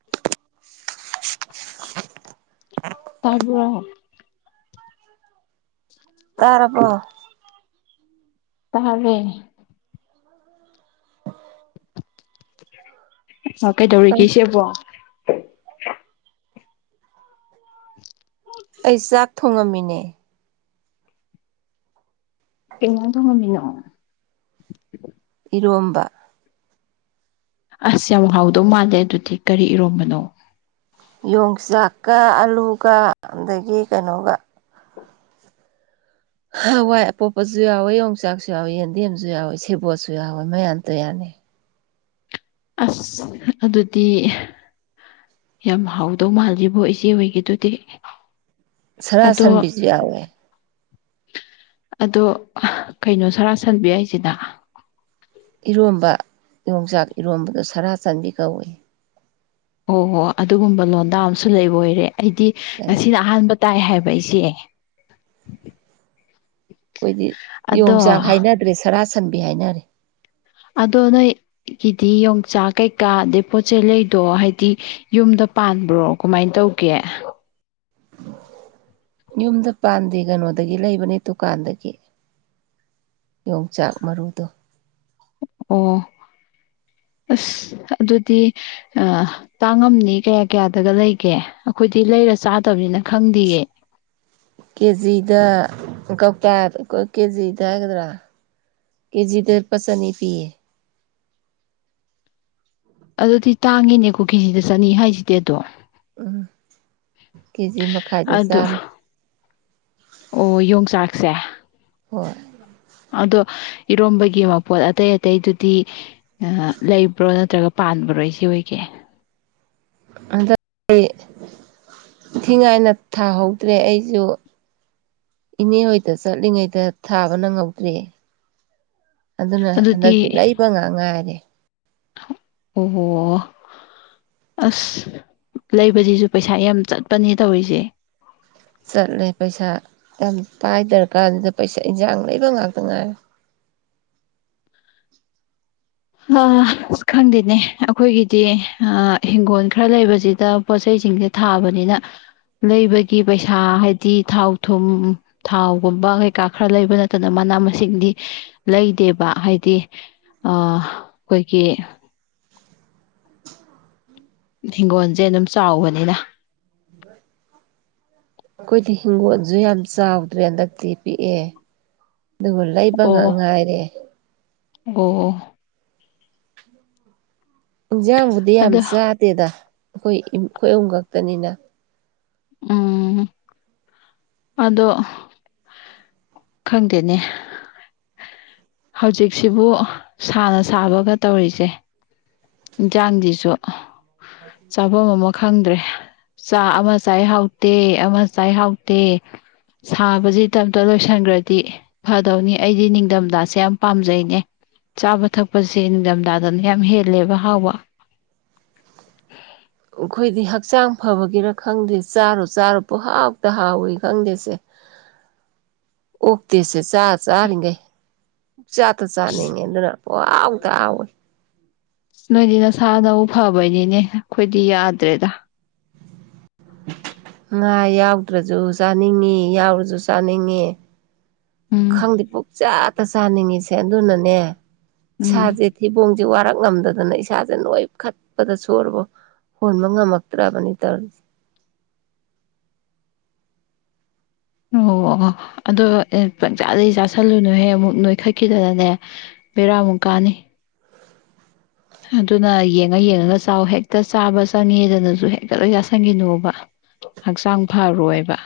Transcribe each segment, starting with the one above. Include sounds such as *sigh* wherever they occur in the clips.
*inaudible* ꯇꯥꯕꯔꯣ ꯇꯥꯔꯔꯕꯣ? ꯇꯥꯔꯦ ꯑ ꯀꯩꯗꯧꯔꯤꯒꯦ ꯏꯆꯦꯕꯣ ꯑꯩ ꯆꯥꯛ ꯊꯣꯡꯉꯝꯃꯤꯅꯦ꯫ ꯀꯩꯉꯥꯡ ꯊꯣꯡꯉꯝꯃꯤꯅꯣ? ꯏꯔꯣꯝꯕ꯫ ꯑꯁ ꯌꯥꯝ ꯍꯥꯎꯗꯧ ꯃꯥꯜꯂꯦ ꯑꯗꯨꯗꯤ ꯀꯔꯤ ꯏꯔꯣꯝꯕꯅꯣ? ꯌꯣꯡꯆꯥꯛꯀ ꯑꯂꯨꯒ ꯑꯗꯒꯤ ꯀꯩꯅꯣꯒ ꯋꯥꯏ ꯑꯄꯣꯛꯞꯄꯁꯨ ꯌꯥꯎꯋꯦ ꯌꯣꯡꯆꯥꯛꯁꯨ ꯌꯥꯎꯋꯦ ꯌꯦꯟꯗꯦꯝꯁꯨ ꯌꯥꯎꯋꯤ ꯁꯦꯕꯣꯠꯁꯨ ꯌꯥꯎꯋꯦ ꯃꯌꯥꯝ ꯇꯣ ꯌꯥꯅꯤ꯫ ꯑꯁ ꯑꯗꯨꯗꯤ ꯌꯥꯝ ꯍꯥꯎꯗꯧ ꯃꯥꯜꯂꯤꯔꯤꯕꯣ ꯏꯆꯦ ꯑꯣꯏꯒꯦꯗꯨꯗꯤ ꯁꯔꯁꯟꯕꯤꯁꯨ ꯌꯥꯎꯋꯦ ꯫ ꯑꯗꯣ ꯀꯩꯅꯣ ꯁꯥꯔ ꯁꯟꯕꯤ ꯍꯥꯏꯏꯁꯤꯅ ꯏꯔꯣꯝꯕ ꯌꯣꯡꯆꯥꯛ ꯏꯔꯣꯝꯕꯗ ꯁꯔꯥ ꯆꯥꯟꯕꯤ ꯀꯧꯏꯤ꯫ ꯑꯣꯍꯣ ꯑꯗꯨꯒꯨꯝꯕ ꯂꯣꯟꯗꯥ ꯑꯃꯁꯨ ꯂꯩꯕ ꯑꯣꯏꯔꯦ ꯑꯩꯗꯤ ꯂꯩ ꯉꯁꯤꯅ ꯑꯍꯥꯟꯕ ꯇꯥꯏ ꯍꯥꯏꯕ ꯏꯆꯦ꯫ ꯑꯩꯈꯣꯏꯗꯤ ꯑꯗꯣ ꯌꯣꯡꯆꯥꯛ ꯍꯥꯏꯅꯗ꯭ꯔꯦ ꯁꯔꯥ ꯁꯟꯕꯤ ꯍꯥꯏꯅꯔꯦ ꯑꯗꯣ ꯅꯣꯢ ꯀꯗꯤ ꯌꯣꯡꯆꯥꯛ ꯀꯩꯀꯥ ꯑꯗꯩ ꯄꯣꯠꯆꯩ ꯂꯩꯗꯣ ꯍꯥꯏꯗꯤ ꯌꯨꯝꯗ ꯄꯥꯟꯕ꯭ꯔꯣ? ꯀꯃꯥꯏꯅ ꯇꯧꯒꯦ꯫ ꯌꯨꯝꯗ ꯄꯥꯟꯗꯦ ꯀꯩꯅꯣꯗꯒꯤ ꯂꯩꯕꯅꯦ ꯗꯨꯀꯥꯟꯗꯒꯤ ꯌꯣꯡꯆꯥꯛ ꯃꯔꯨꯗꯣ ꯑꯣ ꯑꯁ ꯑꯗꯨꯗꯤ ꯑ ꯇꯥꯡꯉꯝꯅꯤ ꯀꯌꯥ ꯀꯌꯥꯗꯒ ꯂꯩꯒꯦ ꯑꯩꯈꯣꯏꯗꯤ ꯂꯩꯔ ꯆꯥꯗꯕꯅꯤꯅ ꯈꯪꯗꯦꯌꯦ꯫ ꯀꯦꯖꯤꯗ ꯀꯧꯇꯥ ꯀꯦꯖꯤꯗ ꯍꯥꯏꯒꯗ꯭ꯔꯥ? ꯀꯦꯖꯤꯗꯔ ꯂꯨꯄꯥ ꯆꯅꯤ ꯄꯤꯌꯦ꯫ ꯑꯗꯨꯗꯤ ꯇꯥꯡꯉꯤꯅꯦꯀꯣ ꯀꯦꯖꯤꯗ ꯆꯅꯤ ꯍꯥꯏꯁꯤꯗꯤ ꯑꯗꯣꯝ ꯎꯝ ꯀꯦꯖꯤ ꯃꯈꯥꯏꯗ ꯑꯗꯣ ꯆꯥꯝꯃ ꯑꯣ ꯌꯣꯡꯆꯥꯛꯁꯦ꯫ ꯍꯣꯏ ꯑꯗꯣ ꯏꯔꯣꯝꯕꯒꯤ ꯃꯄꯣꯠ ꯑꯇꯩ ꯑꯇꯩꯗꯨꯗꯤ ꯂꯩꯕ꯭ꯔꯣ ꯅꯠꯇ꯭ꯔꯒ ꯄꯥꯟꯕ꯭ꯔꯣ ꯏ ꯁꯤ ꯑꯣꯏꯒꯦ꯫ ꯑꯗꯨ ꯑꯩ ꯏꯊꯤꯉꯥꯏꯅ ꯊꯥꯍꯧꯗ꯭ꯔꯦ ꯑꯩꯁꯨ ꯏꯅꯦ ꯍꯣꯏꯗ ꯆꯠꯂꯤꯉꯩꯗ ꯊꯥꯕ ꯅꯪ ꯉꯧꯗ꯭ꯔꯦ ꯑꯗꯨꯅ ꯑꯗꯨꯗꯤ ꯍꯟꯗꯛꯇꯤ ꯂꯩꯕ ꯉ ꯉꯥꯏꯔꯦ ꯑꯣ ꯑꯁ ꯂꯩꯕꯁꯤꯁꯨ ꯄꯩꯁꯥ ꯌꯥꯝ ꯆꯠꯄꯅꯦ ꯇꯧꯔꯤꯁꯦ ꯆꯠꯂꯦ ꯄꯩꯁꯥ ꯌꯥꯝ ꯄꯥꯏ ꯗꯔꯀꯥꯟꯗꯨꯗ ꯄꯩꯁꯥ ꯏꯟꯁꯥꯡ ꯂꯩꯕ ꯉꯥꯛꯇ ꯉꯥꯏꯔꯦ ꯑꯁ ꯈꯪꯗꯦꯅꯦ ꯑꯩꯈꯣꯏꯒꯤꯗꯤ ꯏꯤꯡꯈꯣꯜ ꯈꯔ ꯂꯩꯕꯁꯤꯗ ꯄꯣꯠ ꯆꯩꯁꯤꯡꯁꯦ ꯊꯥꯕꯅꯤꯅ ꯂꯩꯕꯒꯤ ꯄꯩꯁꯥ ꯍꯥꯏꯗꯤ ꯊꯥꯎ ꯊꯨꯝ ꯊꯥꯎꯒꯨꯝꯕ ꯀꯩꯀꯥ ꯈꯔ ꯂꯩꯕ ꯅꯠꯇꯅ ꯃꯅꯥ ꯃꯁꯤꯡꯗꯤ ꯂꯩꯗꯦꯕ ꯍꯥꯏꯗꯤ ꯑ ꯑꯩꯈꯣꯏꯒꯤ ꯍꯤꯡꯒꯣꯜꯁꯦ ꯑꯗꯨꯝ ꯆꯥꯎꯕꯅꯤꯅ ꯑꯩꯈꯣꯏꯗꯤ ꯍꯤꯡꯒꯣꯜꯁꯨ ꯌꯥꯝ ꯆꯥꯎꯗ꯭ꯔꯦ ꯍꯟꯗꯛꯇꯤ ꯄꯤꯛꯑꯦ ꯑꯗꯨꯒ ꯂꯩ ꯕ ꯉꯥꯡ ꯑꯣ ꯉꯥꯏꯔꯦ ꯑꯣ ꯏꯟꯖꯥꯡꯕꯨꯗꯤ ꯌꯥꯝ ꯑꯗꯣ ꯆꯥꯗꯦꯗ ꯑꯩꯈꯣꯏ ꯑꯩꯈꯣꯏ ꯑꯍꯨꯝ ꯈꯛꯇꯅꯤꯅ ꯎꯝ ꯑꯗꯣ ꯈꯪꯗꯦꯅꯦ ꯍꯧꯖꯤꯛꯁꯤꯕꯨ ꯁꯥꯅ ꯁꯥꯕꯒ ꯇꯧꯔꯤꯁꯦ ꯏꯟꯁꯥꯡꯁꯤꯁꯨ ꯐ *unintelligible* ꯃꯐꯝ ꯑꯃ ꯈꯪꯗ꯭ꯔꯦ ꯆꯥꯛ ꯑꯃ ꯆꯥꯏ ꯍꯥꯎꯇꯦ ꯑꯃ ꯆꯥꯏ ꯍꯥꯎꯇꯦ ꯁꯥꯁꯦ ꯏꯇꯝꯇ ꯂꯣꯏꯁꯤꯟꯈ꯭ꯔꯗꯤ ꯐꯗꯧꯅꯤ ꯑꯩꯗꯤ ꯅꯤꯡꯊꯝꯗꯥ ꯁꯦ ꯌꯥꯝ ꯄꯥꯝꯖꯩꯅꯦ ꯆꯥꯕ ꯊꯛꯄꯁꯦ ꯅꯤꯡꯊꯝꯊꯥꯗꯅ ꯌꯥꯝ ꯍꯦꯜꯂꯦꯕ ꯍꯥꯎꯕ ꯑꯩꯈꯣꯏꯗꯤ ꯍꯛꯆꯥꯡ ꯐꯕꯒꯤꯔ ꯈꯪꯗꯦ ꯆꯥꯔꯨ ꯆꯥꯔꯨ ꯄꯨꯍꯥꯎꯇ ꯍꯥꯎꯏꯤ ꯈꯪꯗꯦꯁꯦ ꯎꯐꯛꯇꯁꯦꯁ ꯆꯥ ꯆꯥꯔꯤꯈꯩ ꯆꯥꯇ ꯆꯥꯅꯤꯡꯉꯦ ꯑꯗꯨꯅ ꯄꯥꯎ ꯇ ꯍꯥꯎꯋꯤ ꯅꯣꯏꯗꯤ ꯅꯁꯥꯅꯕꯨ ꯐꯕꯩꯅꯤꯅꯦ ꯑꯩꯈꯣꯏꯗꯤ ꯌꯥꯗ꯭ꯔꯦꯗ ꯉꯥ ꯌꯥꯎꯗ꯭ꯔꯁꯨ ꯆꯥꯅꯤꯡꯉꯤ ꯌꯥꯎꯔꯁꯨ ꯆꯥꯅꯤꯡꯉꯤ ꯎꯝ ꯈꯪꯗꯦ ꯄꯨꯛ ꯆꯥꯇ ꯆꯥꯅꯤꯡꯉꯤꯁꯦ ꯑꯗꯨꯅꯅꯦ ꯎꯝ ꯁꯥꯥꯁ ꯐꯤꯕꯣꯡꯁꯦ ꯋꯥꯔꯛ ꯉꯝꯗꯗꯅ ꯏꯁꯥꯁꯦ ꯂꯣꯏ ꯈꯠꯄꯗ ꯁꯣꯏꯔꯕꯣ ꯍꯣꯟꯕ ꯉꯝꯃꯛꯇ꯭ꯔꯕꯅꯤ ꯇꯔ ꯑꯣ ꯑꯗꯣ ꯑꯦ ꯄꯪꯆꯥꯥꯗꯒꯤꯩ ꯆꯥꯥꯁꯜꯂꯨꯅꯨꯍꯦ ꯑꯃꯨꯛ ꯅꯣꯏꯈꯠꯈꯤꯗꯅꯅꯦ ꯕꯦꯔꯥ ꯃꯨꯀꯥꯅꯤ ꯑꯗꯨꯅ ꯌꯦꯡꯉ ꯌꯦꯡꯉꯒ ꯆꯥꯎ ꯍꯦꯛꯇ ꯆꯥꯕ ꯆꯪꯉꯦꯗꯅꯁꯨ ꯍꯦꯛꯇ ꯂꯣꯏ ꯌꯥꯁꯟꯈꯤꯅꯣꯕ ꯍꯛꯆꯥꯡ ꯐꯔꯣꯏꯕ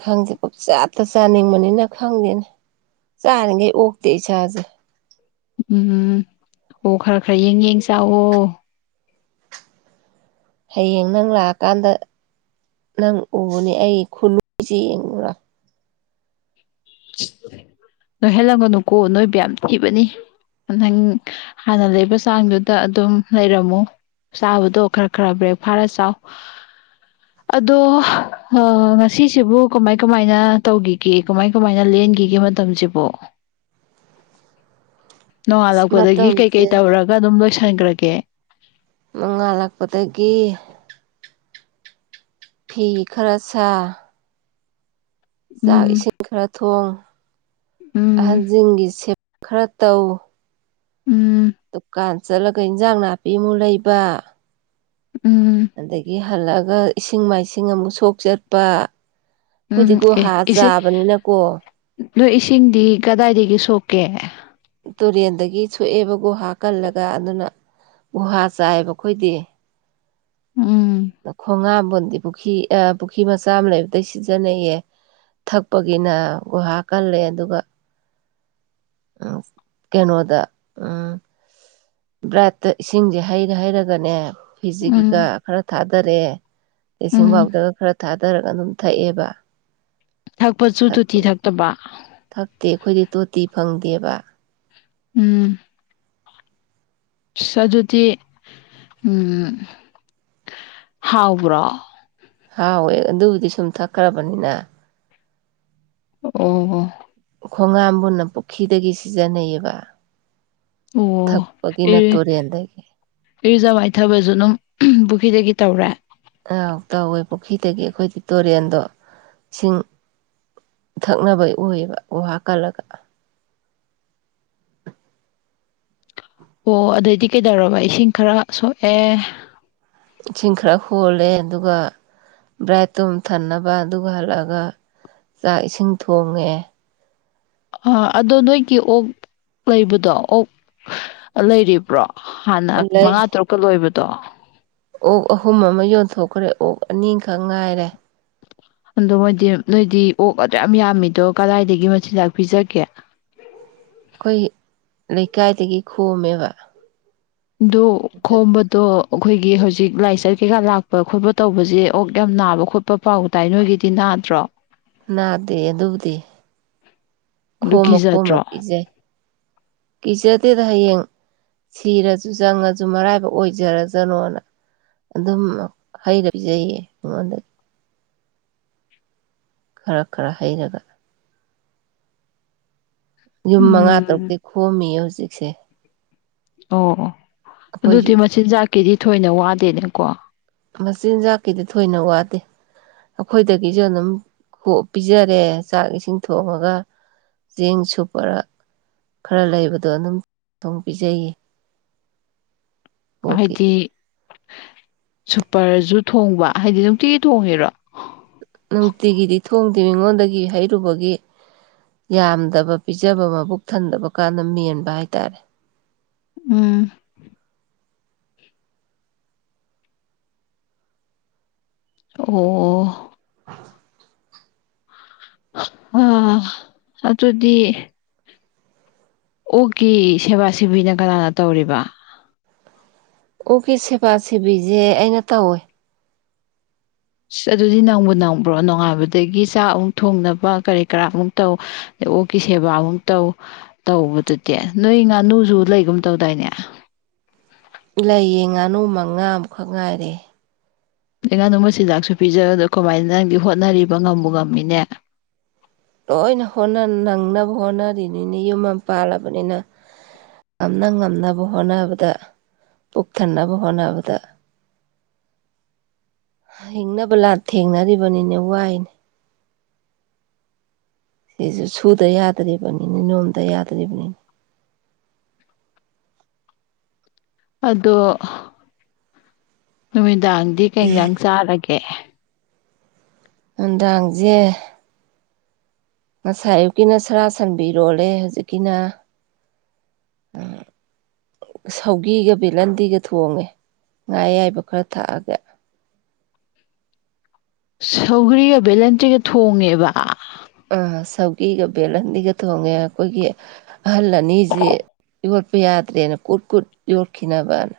ꯈꯪꯗꯦ ꯄꯞ ꯆꯥꯠꯇ ꯆꯥꯅꯤꯡꯕꯅꯤꯅ ꯈꯪꯗꯦꯅꯦ ꯆꯥꯔꯤꯉꯩ ꯑꯣꯛꯇꯦ ꯏꯁꯥꯁꯦ ꯎꯝ ꯑꯣ ꯈꯔ ꯈꯔ ꯌꯦꯡ ꯌꯦꯡ ꯆꯥꯛꯑꯣ ꯍꯌꯦꯡ ꯅꯪ ꯂꯥꯛꯑꯀꯥꯟꯗ ꯅꯪ ꯎꯕꯅꯦ ꯑꯩ ꯈꯨꯟꯁꯤꯦ ꯌꯦꯡꯉꯨꯔ *inaudible* ꯅꯣꯏꯍꯜꯂꯝꯒꯅꯨꯀꯣ ꯅꯣꯏꯕ ꯌꯥꯝ ꯊꯤꯕꯅꯤ ꯅꯪ ꯍꯥꯟꯅ ꯂꯩꯕ ꯆꯥꯡꯗꯨꯗ ꯑꯗꯨꯝ ꯂꯩꯔꯝꯃꯨ ꯆꯥꯕꯗꯣ ꯈꯔ ꯈꯔ ꯕ꯭ꯔꯦꯛ ꯐꯥꯔ ꯆꯥꯎ ꯑꯗꯣ ꯉꯁꯤꯁꯤꯕꯨ ꯀꯃꯥꯏ ꯀꯃꯥꯏꯅ ꯇꯧꯈꯤꯒꯦ ꯀꯃꯥꯏ ꯀꯃꯥꯏꯅ ꯂꯦꯟꯈꯤꯒꯦ ꯃꯇꯝꯁꯤꯕꯣ ꯑꯁ ꯅꯣꯡꯉꯥꯜꯂꯛꯄꯗꯒꯤ ꯀꯩ ꯃꯇꯝꯁꯦ ꯀꯩ ꯇꯧꯔꯒ ꯑꯗꯨꯝ ꯂꯣꯏꯁꯤꯟꯈ꯭ꯔꯒꯦ ꯅꯣꯉꯥꯜꯂꯛꯄꯗꯒꯤ ꯐꯤ ꯈꯔ ꯁꯥ ꯆꯥꯛ ꯎꯝ ꯏꯁꯤꯡ ꯈꯔ ꯊꯣꯡ ꯎꯝ ꯑꯍꯟꯁꯤꯡꯒꯤꯒꯤ ꯁꯦꯕꯥ ꯈꯔ ꯇꯧ ꯎꯝ ꯗꯨꯀꯥꯟ ꯆꯠꯂꯒ ꯏꯟꯖꯥꯡ ꯅꯥꯄꯤꯃꯨꯛ ꯂꯩꯕ ꯎꯝ ꯑꯗꯒꯤ ꯍꯜꯂꯛꯑꯒ ꯏꯁꯤꯡ ꯃꯥꯏꯁꯤꯡ ꯑꯃꯨꯛ ꯁꯣꯛ ꯆꯠꯄ ꯎꯝ ꯑꯩꯈꯣꯏꯗꯤ ꯑꯦ ꯒꯨꯍꯥ ꯏꯁꯤꯡ ꯆꯥꯕꯅꯤꯅ ꯀꯣ ꯅꯣꯏ ꯏꯁꯤꯡꯗꯤ ꯀꯗꯥꯏꯗꯒꯤ ꯁꯣꯛꯀꯦ ꯇꯨꯔꯦꯟꯗꯒꯤ ꯁꯣꯛꯑꯦꯕ ꯒꯨꯍꯥ ꯀꯜꯂꯒ ꯑꯗꯨꯅ ꯒꯨꯍꯥ ꯆꯥꯏꯕ ꯑꯩꯈꯣꯏꯗꯤ ꯎꯝ ꯈꯣꯡ ꯍꯥꯝꯕꯣꯟꯗꯤ ꯄꯨꯈ꯭ꯔꯤ ꯑ ꯄꯨꯈ꯭ꯔꯤ ꯃꯆꯥ ꯑꯃ ꯂꯩꯕꯗꯩ ꯁꯤꯖꯤꯟꯅꯩꯌꯦ ꯊꯛꯄꯒꯤꯅ ꯒꯨꯍꯥ ꯀꯜꯂꯦ ꯑꯗꯨꯒ ꯀꯩꯅꯣꯗ ꯑ ꯕ꯭ꯔꯥꯠꯇ ꯏꯁꯤꯡꯁꯦ ꯍꯩꯔ ꯍꯩꯔꯒꯅꯦ ꯐꯤꯖꯤꯒꯤ ꯒꯥ ꯎꯝ ꯈꯔ ꯊꯥꯗꯔꯦ ꯎꯝ ꯕ꯭ꯂꯤꯆꯤꯡꯄꯥꯎꯗꯔꯒ ꯈꯔ ꯊꯥꯗꯔꯒ ꯑꯗꯨꯝ ꯊꯛꯑꯦꯕ ꯊꯛꯄꯁꯨ ꯇꯣꯇꯤ ꯊꯛꯄꯒꯤ ꯊꯛꯇꯕ ꯊꯛꯇꯦ ꯑꯩꯈꯣꯏꯗꯤ ꯇꯣꯇꯤ ꯐꯪꯗꯦꯕ ꯎꯝ ꯑꯁ ꯑꯗꯨꯗꯤ ꯎꯝ ꯍꯥꯎꯕ꯭ꯔꯣ ꯍꯥꯎꯋꯦ ꯑꯗꯨꯕꯨꯗꯤ ꯁꯨꯝ ꯊꯛꯈ꯭ꯔꯕꯅꯤꯅ ꯑꯣ ꯈꯣꯡꯒꯥꯝꯕꯨꯅ ꯄꯨꯈ꯭ꯔꯤꯗꯒꯤ ꯁꯤꯖꯤꯟꯅꯩꯌꯦꯕ ꯊꯛꯄꯒꯤꯅ ꯑꯣ ꯇꯨꯔꯦꯟꯗꯒꯤ ꯑꯦ ꯏ ꯔꯨꯖꯥꯕ ꯃꯥꯏꯊꯕꯁꯨ ꯑꯗꯨꯝ ꯄꯨꯈ꯭ꯔꯤꯗꯒꯤ ꯇꯧꯔꯦ ꯑ ꯇꯧꯋꯦ ꯄꯨꯈ꯭ꯔꯤꯗꯒꯤ ꯑꯩꯈꯣꯏꯗꯤ ꯇꯨꯔꯦꯟꯗꯣ ꯏꯁꯤꯡ ꯊꯛꯅꯕ ꯑꯣꯏꯌꯦꯕ ꯒꯨꯍꯥ ꯀꯜꯂꯒ ꯑꯣ ꯑꯗꯨꯗꯩꯗꯤ ꯀꯩꯗꯧꯔꯕ ꯏꯁꯤꯡ ꯈꯔ ꯁꯣꯛꯑꯦ ꯏꯁꯤꯡ ꯈꯔ ꯍꯣꯜꯂꯦ ꯑꯗꯨꯒ ꯕ꯭ꯔꯥꯏꯠ ꯇꯨꯝ ꯊꯟꯅꯕ ꯑꯗꯨꯒ ꯍꯜꯂꯛꯑꯒ ꯆꯥꯛ ꯏꯁꯤꯡ ꯊꯣꯡꯉꯦ ꯑ ꯑꯗꯣ ꯅꯣꯏꯒꯤ ꯑꯣꯛ ꯂꯩꯕꯗꯣ ꯑꯣꯛ ꯂꯩꯔꯤꯕ꯭ꯔꯣ ꯍꯥꯟꯅ ꯂꯩ ꯃꯉꯥ ꯇꯔꯨꯛꯀ ꯂꯣꯏꯕꯗꯣ ꯑꯣꯛ ꯑꯍꯨꯝ ꯑꯃ ꯌꯣꯟꯊꯣꯛꯈ꯭ꯔꯦ ꯑꯣꯛ ꯑꯅꯤꯈꯛ ꯉꯥꯏꯔꯦ ꯑꯗꯣ ꯃꯣꯏꯗꯤ ꯅꯣꯏꯗꯤ ꯑꯣꯛ ꯑꯗꯨꯛꯌꯥꯝ ꯌꯥꯝꯃꯤꯗꯣ ꯀꯗꯥꯏꯗꯒꯤ ꯃꯆꯤꯟꯖꯥꯛ ꯄꯤꯖꯒꯦ ꯑꯩꯈꯣꯏ ꯂꯩꯀꯥꯏꯗꯒꯤ ꯈꯣꯝꯃꯦꯕ ꯑꯗꯨ ꯈꯣꯝꯕꯗꯣ ꯑꯩꯈꯣꯏꯒꯤ ꯍꯧꯖꯤꯛ ꯂꯥꯏꯆꯠ ꯀꯩꯀꯥ ꯂꯥꯛꯄ ꯈꯣꯠꯄ ꯇꯧꯕꯁꯦ ꯑꯣꯛ ꯌꯥꯝ ꯅꯥꯕ ꯈꯣꯠꯄ ꯄꯥꯎ ꯇꯥꯏ ꯅꯣꯏꯒꯤꯗꯤ ꯅꯥꯗ꯭ꯔꯣ ꯅꯥꯗꯦꯌꯦ ꯑꯗꯨꯕꯨꯗꯤ ꯑꯗꯨ ꯈꯣꯝꯃ ꯈꯣꯝꯃ ꯀꯤꯖꯗ꯭ꯔꯣ ꯄꯤꯖꯩ ꯀꯤꯖꯗꯦꯗ ꯍꯩꯌꯦꯡ ꯁꯤꯔꯁꯨ ꯆꯪꯉꯁꯨ ꯃꯔꯥꯏꯕꯛ ꯑꯣꯏꯖꯔꯖꯅꯣꯅ ꯑꯗꯨꯝ ꯍꯩꯔ ꯄꯤꯖꯩꯌꯦ ꯑꯩꯉꯣꯟꯗ ꯈꯔ ꯈꯔ ꯍꯩꯔꯒ ꯌꯨꯝ ꯃꯉꯥ ꯎꯝ ꯇꯔꯨꯛꯇꯤ ꯈꯣꯝꯃꯤꯌꯦ ꯍꯧꯖꯤꯛꯁꯦ ꯑꯣ ꯑꯣ ꯑꯗꯨꯗꯤ ꯑꯩꯈꯣꯏꯒꯤ ꯃꯆꯤꯟꯖꯥꯛꯀꯤꯗꯤ ꯊꯣꯏꯅ ꯋꯥꯗꯦꯅꯦꯀꯣ ꯃꯆꯤꯟꯖꯥꯛꯀꯤꯗꯤ ꯊꯣꯏꯅ ꯋꯥꯗꯦ ꯑꯩꯈꯣꯏꯗꯒꯤꯁꯨ ꯑꯗꯨꯝ ꯄꯤꯖꯔꯦ ꯆꯥꯛ ꯏꯁꯤꯡ ꯊꯣꯡꯉꯒ ꯆꯦꯡ ꯁꯨꯞꯄꯔ ꯈꯔ ꯂꯩꯕꯗꯣ ꯑꯗꯨꯝ ꯊꯣꯡ ꯄꯤꯖꯩꯌꯦ *inaudible* ꯍꯥꯏꯗꯤ ꯁꯨꯄꯔꯁꯨ ꯊꯣꯡꯕ ꯍꯥꯏꯗꯤ ꯅꯨꯡꯇꯤꯒꯤ ꯊꯣꯡꯉꯤꯔꯣ ꯅꯨꯡꯇꯤꯒꯤꯗꯤ ꯊꯣꯡꯗꯦ ꯃꯤꯉꯣꯟꯗꯒꯤ ꯍꯩꯔꯨꯕꯒꯤ ꯌꯥꯝꯗꯕ ꯄꯤꯖꯕ ꯃꯕꯨꯛ ꯊꯟꯗꯕ ꯀꯥꯟꯗ ꯃꯦꯟꯕ ꯍꯥꯏꯇꯥꯔꯦ ꯎꯝ ꯑꯣ ꯑꯣ *unintelligible* ꯑ ꯑꯗꯨꯗꯤ ꯑꯣꯛꯀꯤ ꯁꯦꯕꯥ ꯁꯦꯕꯤꯅ ꯀꯅꯥꯅ ꯇꯧꯔꯤꯕ ꯑꯣꯛꯀꯤ ꯁꯦꯕꯥ ꯁꯦꯕꯤꯁꯦ ꯑꯩꯅ ꯇꯧꯋꯦ ꯑꯁ ꯑꯗꯨꯗꯤ ꯅꯪꯕꯨ ꯅꯪꯕ꯭ꯔꯣ ꯅꯣꯡꯉꯥꯟꯕꯗꯒꯤ ꯆꯥꯛ ꯑꯃꯨꯛ ꯊꯣꯡꯅꯕ ꯀꯔꯤ ꯀꯔꯥꯡ ꯑꯃꯨꯛ ꯇꯧ ꯑ ꯑꯣꯛꯀꯤ ꯁꯦꯕꯥ ꯑꯃꯨꯛ ꯇꯧ ꯇꯧꯕꯗꯨꯗꯤ ꯅꯣꯏ ꯉꯥꯅꯨꯁꯨ ꯂꯩꯒꯨꯝ ꯇꯧꯗꯥꯏꯅꯦ ꯂꯩꯌꯦ ꯉꯥꯅꯨ ꯃꯉꯥꯃꯨꯈꯛ ꯉꯥꯏꯔꯦ ꯑꯩꯉꯥꯗ ꯃꯆꯤꯟꯖꯥꯛꯁꯨ ꯄꯤꯖꯕꯗꯣ ꯀꯃꯥꯏꯅ ꯅꯪꯗꯤ ꯍꯣꯠꯅꯔꯤꯕ ꯉꯝꯝꯕ ꯉꯝꯃꯤꯅꯦ ꯂꯣꯏꯅ ꯍꯣꯠꯅ ꯅꯪꯅꯕ ꯍꯣꯠꯅꯔꯤꯅꯤꯅ ꯌꯨꯝ ꯑꯃ ꯄꯥꯜꯂꯕꯅꯤꯅ ꯉꯝꯅ ꯉꯝꯅꯕ ꯍꯣꯠꯅꯕꯗ ꯄꯨꯛꯊꯟꯅꯕ ꯍꯣꯠꯅꯕꯗ ꯍꯤꯡꯅꯕ ꯂꯥꯟꯊꯦꯡꯅꯔꯤꯕꯅꯤꯅꯦ ꯋꯥꯏꯅꯦ ꯁꯤꯁꯨ ꯁꯨꯗ ꯌꯥꯗ꯭ꯔꯤꯕꯅꯤꯅ ꯅꯣꯝꯗ ꯌꯥꯗ꯭ꯔꯤꯕꯅꯤꯅ ꯑꯗꯣ ꯅꯨꯃꯤꯗꯥꯡꯗꯤ ꯀꯩ ꯌꯦꯟꯁꯥꯡ ꯆꯥꯔꯒꯦ ꯉꯗꯥꯡꯁꯦ ꯉꯁꯥꯏ ꯑꯌꯨꯛꯀꯤꯅ ꯁꯔꯥ ꯁꯟꯕꯤ ꯏꯔꯣꯜꯂꯦ ꯍꯧꯖꯤꯛꯀꯤꯅ ꯁꯧꯒꯤꯒ ꯕꯤꯂꯟꯗꯤꯒ ꯊꯣꯡꯉꯦ ꯉꯥ ꯑꯌꯥꯏꯕ ꯈꯔ ꯊꯛꯑꯒꯦ ꯁꯧꯒ꯭ꯔꯤꯒ ꯚꯦꯂꯦꯟꯗ꯭ꯔꯤꯒ ꯊꯣꯡꯉꯦꯕ ꯑ ꯁꯧꯒꯤꯒ ꯕꯦꯂꯦꯟꯗ꯭ꯔꯤꯒ ꯊꯣꯡꯉꯦ ꯑꯩꯈꯣꯏꯒꯤ ꯑꯍꯜ ꯑꯅꯤꯁꯦ ꯌꯣꯠꯄ ꯌꯥꯗ꯭ꯔꯦꯅ ꯀꯨꯠ ꯀꯨꯠ ꯌꯣꯠꯈꯤꯅꯕꯅ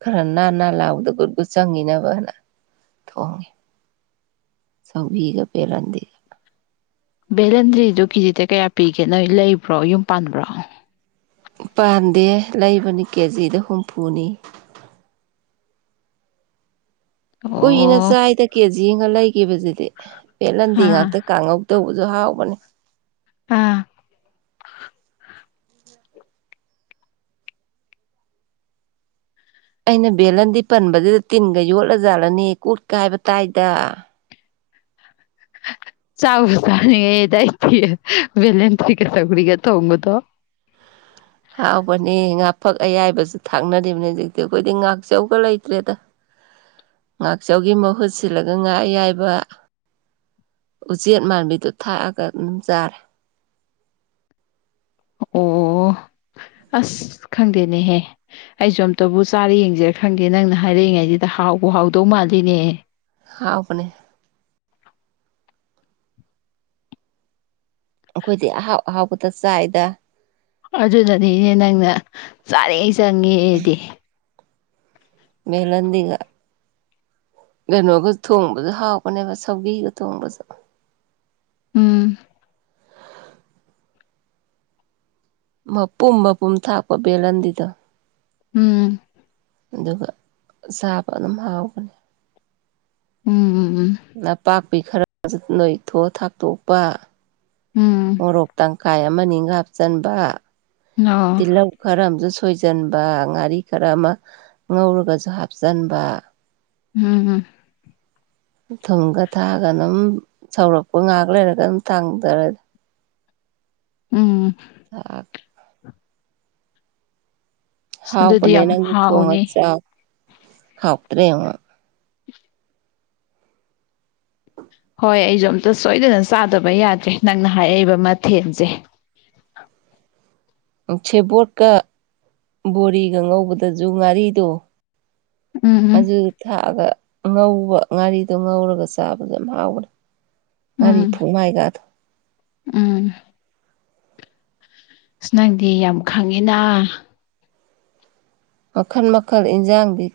ꯈꯔ ꯅꯥꯟ ꯅꯥꯟ ꯂꯥꯎꯕꯗ ꯒꯨꯠ ꯒꯨꯠ ꯆꯪꯉꯤꯅꯕꯅ ꯊꯣꯡꯉꯤ ꯁꯧꯒ꯭ꯔꯤꯒ ꯕꯦꯂꯦꯟꯗ꯭ꯔꯤꯒ ꯚꯦꯂꯦꯟꯗꯔꯤꯗꯨ ꯀꯦꯖꯤꯗ ꯀꯌꯥ ꯄꯤꯒꯦ ꯅꯣꯏ ꯂꯩꯕ꯭ꯔꯣ ꯌꯨꯝ ꯄꯥꯟꯕ꯭ꯔꯣ ꯄꯥꯟꯗꯦ ꯂꯩꯕꯅꯤ ꯀꯦꯖꯤꯗ ꯍꯨꯝꯐꯨꯅꯤ ꯀꯨꯏꯅ ꯑꯣ ꯆꯥꯏꯗ ꯀꯦꯖꯤ ꯑꯃꯒ ꯂꯩꯈꯤꯕꯁꯤꯗꯤ ꯕꯦꯂꯟꯗꯤ ꯑꯥ ꯉꯥꯛꯇ ꯀꯥꯡꯍꯧ ꯇꯧꯕꯁꯨ ꯍꯥꯎꯕꯅꯦ ꯑꯥ ꯑꯩꯅ ꯕꯦꯜꯂꯟꯗꯤ ꯄꯟꯕꯁꯤꯗ ꯇꯤꯟꯒ ꯌꯣꯠꯂꯖꯥꯠꯂꯅꯦ ꯀꯨꯠ ꯀꯥꯏꯕ ꯇꯥꯏꯗ ꯆꯥꯕꯨ ꯆꯥꯅꯤꯡꯉꯛꯑꯦꯗ ꯑꯩꯗꯤ ꯕꯦꯂꯦꯟꯗ꯭ꯔꯤꯒ ꯁꯧꯒ꯭ꯔꯤꯒ ꯊꯣꯡꯕꯗꯣ ꯍꯥꯎꯕꯅꯤ ꯉꯥꯐꯛ ꯑꯌꯥꯏꯕꯁꯨ ꯊꯥꯛꯅꯔꯤꯕꯅꯤ ꯍꯧꯖꯤꯛꯇꯤ ꯑꯩꯈꯣꯏꯗꯤ ꯉꯥꯛꯆꯧꯒ ꯂꯩꯇ꯭ꯔꯦꯗ ꯉꯥꯛꯆꯧꯒꯤ ꯃꯍꯨꯠ ꯁꯤꯜꯂꯒ ꯉꯥ ꯑꯌꯥꯏꯕ ꯎꯆꯦꯠ ꯃꯥꯟꯕꯤꯗꯨꯣ ꯊꯥꯛꯑꯒ ꯑꯗꯨꯝ ꯆꯥꯔꯦ ꯑꯣ ꯑꯁ ꯈꯪꯗꯦꯅꯦꯍꯦ ꯑꯩꯁꯨ ꯑꯝꯇꯕꯨ ꯆꯥꯔꯦ ꯌꯦꯡꯁꯦꯔ ꯈꯪꯗꯦ ꯅꯪꯅ ꯍꯥꯏꯔꯛꯏꯉꯩꯁꯤꯗ ꯍꯥꯎꯕ ꯍꯥꯎꯗꯧ ꯃꯥꯜꯂꯤꯅꯦ ꯍꯥꯥꯎꯕꯅꯦ ꯑꯩꯈꯣꯏꯗꯤ ꯑꯍꯥꯎ ꯑꯍꯥꯎꯕꯗ ꯆꯥꯏꯗ ꯑꯗꯨꯅꯅꯤꯅꯦ ꯅꯪꯅ ꯆꯥꯔꯦ ꯆꯪꯉꯦꯗꯤ ꯃꯦꯂꯗꯤꯒ ꯀꯩꯅꯣꯒ ꯊꯣꯡꯕꯗ ꯍꯥꯎꯄꯅꯦꯕ ꯁꯧꯒꯤꯒ ꯊꯣꯡꯕꯁꯨ ꯎꯝ ꯃꯄꯨꯝ ꯃꯄꯨꯝ ꯊꯥꯛꯄ ꯕꯦꯂꯟꯗꯤꯗꯣ ꯎꯝ ꯑꯗꯨꯒ ꯆꯥꯕ ꯑꯗꯨꯝ ꯍꯥꯎꯕꯅꯤ ꯎꯝ ꯎꯝ ꯎꯝ ꯅꯄꯥꯛꯄꯤ ꯈꯔꯁꯨ ꯅꯣꯏꯊꯣꯛ ꯊꯥꯛꯇꯣꯛꯄ ꯎꯝ ꯃꯣꯔꯣꯛ ꯇꯪꯈꯥꯏ ꯑꯃꯅꯤ ꯍꯥꯞꯆꯟꯕ ꯎꯝ ꯑꯣ ꯇꯤꯜꯍꯧ ꯈꯔ ꯑꯃꯁꯨ ꯁꯣꯏꯁꯤꯟꯕ ꯉꯥꯔꯤ ꯈꯔ ꯑꯃ ꯉꯧꯔꯒꯁꯨ ꯍꯥꯞꯆꯟꯕ ꯎꯝ ꯊꯨꯝꯒ ꯊꯥꯛꯑꯒ ꯑꯗꯨꯝ ꯁꯧꯔꯛꯄ ꯉꯍꯥꯛ ꯂꯩꯔꯒ ꯑꯗꯨꯝ ꯊꯥꯡꯊꯔ ꯎꯝ *unintelligible* ꯑꯁ ꯑꯗꯨꯗꯤ ꯍꯥꯎꯕꯅꯦ ꯌꯥꯝ ꯅꯪ ꯊꯣꯡꯉ ꯍꯥꯎꯅꯤ ꯆꯥꯎ ꯍꯥꯎꯇꯔꯥ ꯌꯦꯡꯉꯣ ꯍꯣꯏ ꯑꯩꯁꯨ ꯑꯝꯇ ꯁꯣꯏꯗꯅ ꯆꯥꯗꯕ ꯌꯥꯗ꯭ꯔꯦ ꯅꯪꯅ ꯍꯥꯏꯔꯛꯏꯕ ꯃꯊꯦꯜꯁꯦ ꯁꯦꯕꯣꯠꯀ ꯕꯣꯔꯤꯒ ꯉꯧꯕꯗꯁꯨ ꯉꯥꯔꯤꯗꯣ ꯎꯝ ꯎꯝ ꯑꯗꯨ ꯊꯥꯛꯑꯒ ꯉꯧꯕ ꯉꯥꯔꯤꯗꯣ ꯉꯧꯔꯒ ꯆꯥꯕꯗ ꯌꯥꯝ ꯍꯥꯎꯕꯅꯤ ꯉꯥꯔꯤ ꯎꯝ ꯐꯨꯃꯥꯏꯒꯗ ꯎꯝ ꯅꯪꯗꯤ ꯌꯥꯝ ꯈꯪꯉꯤꯅ ꯃꯈꯜ ꯃꯈꯜ ꯏꯟꯖꯥꯡꯗꯤ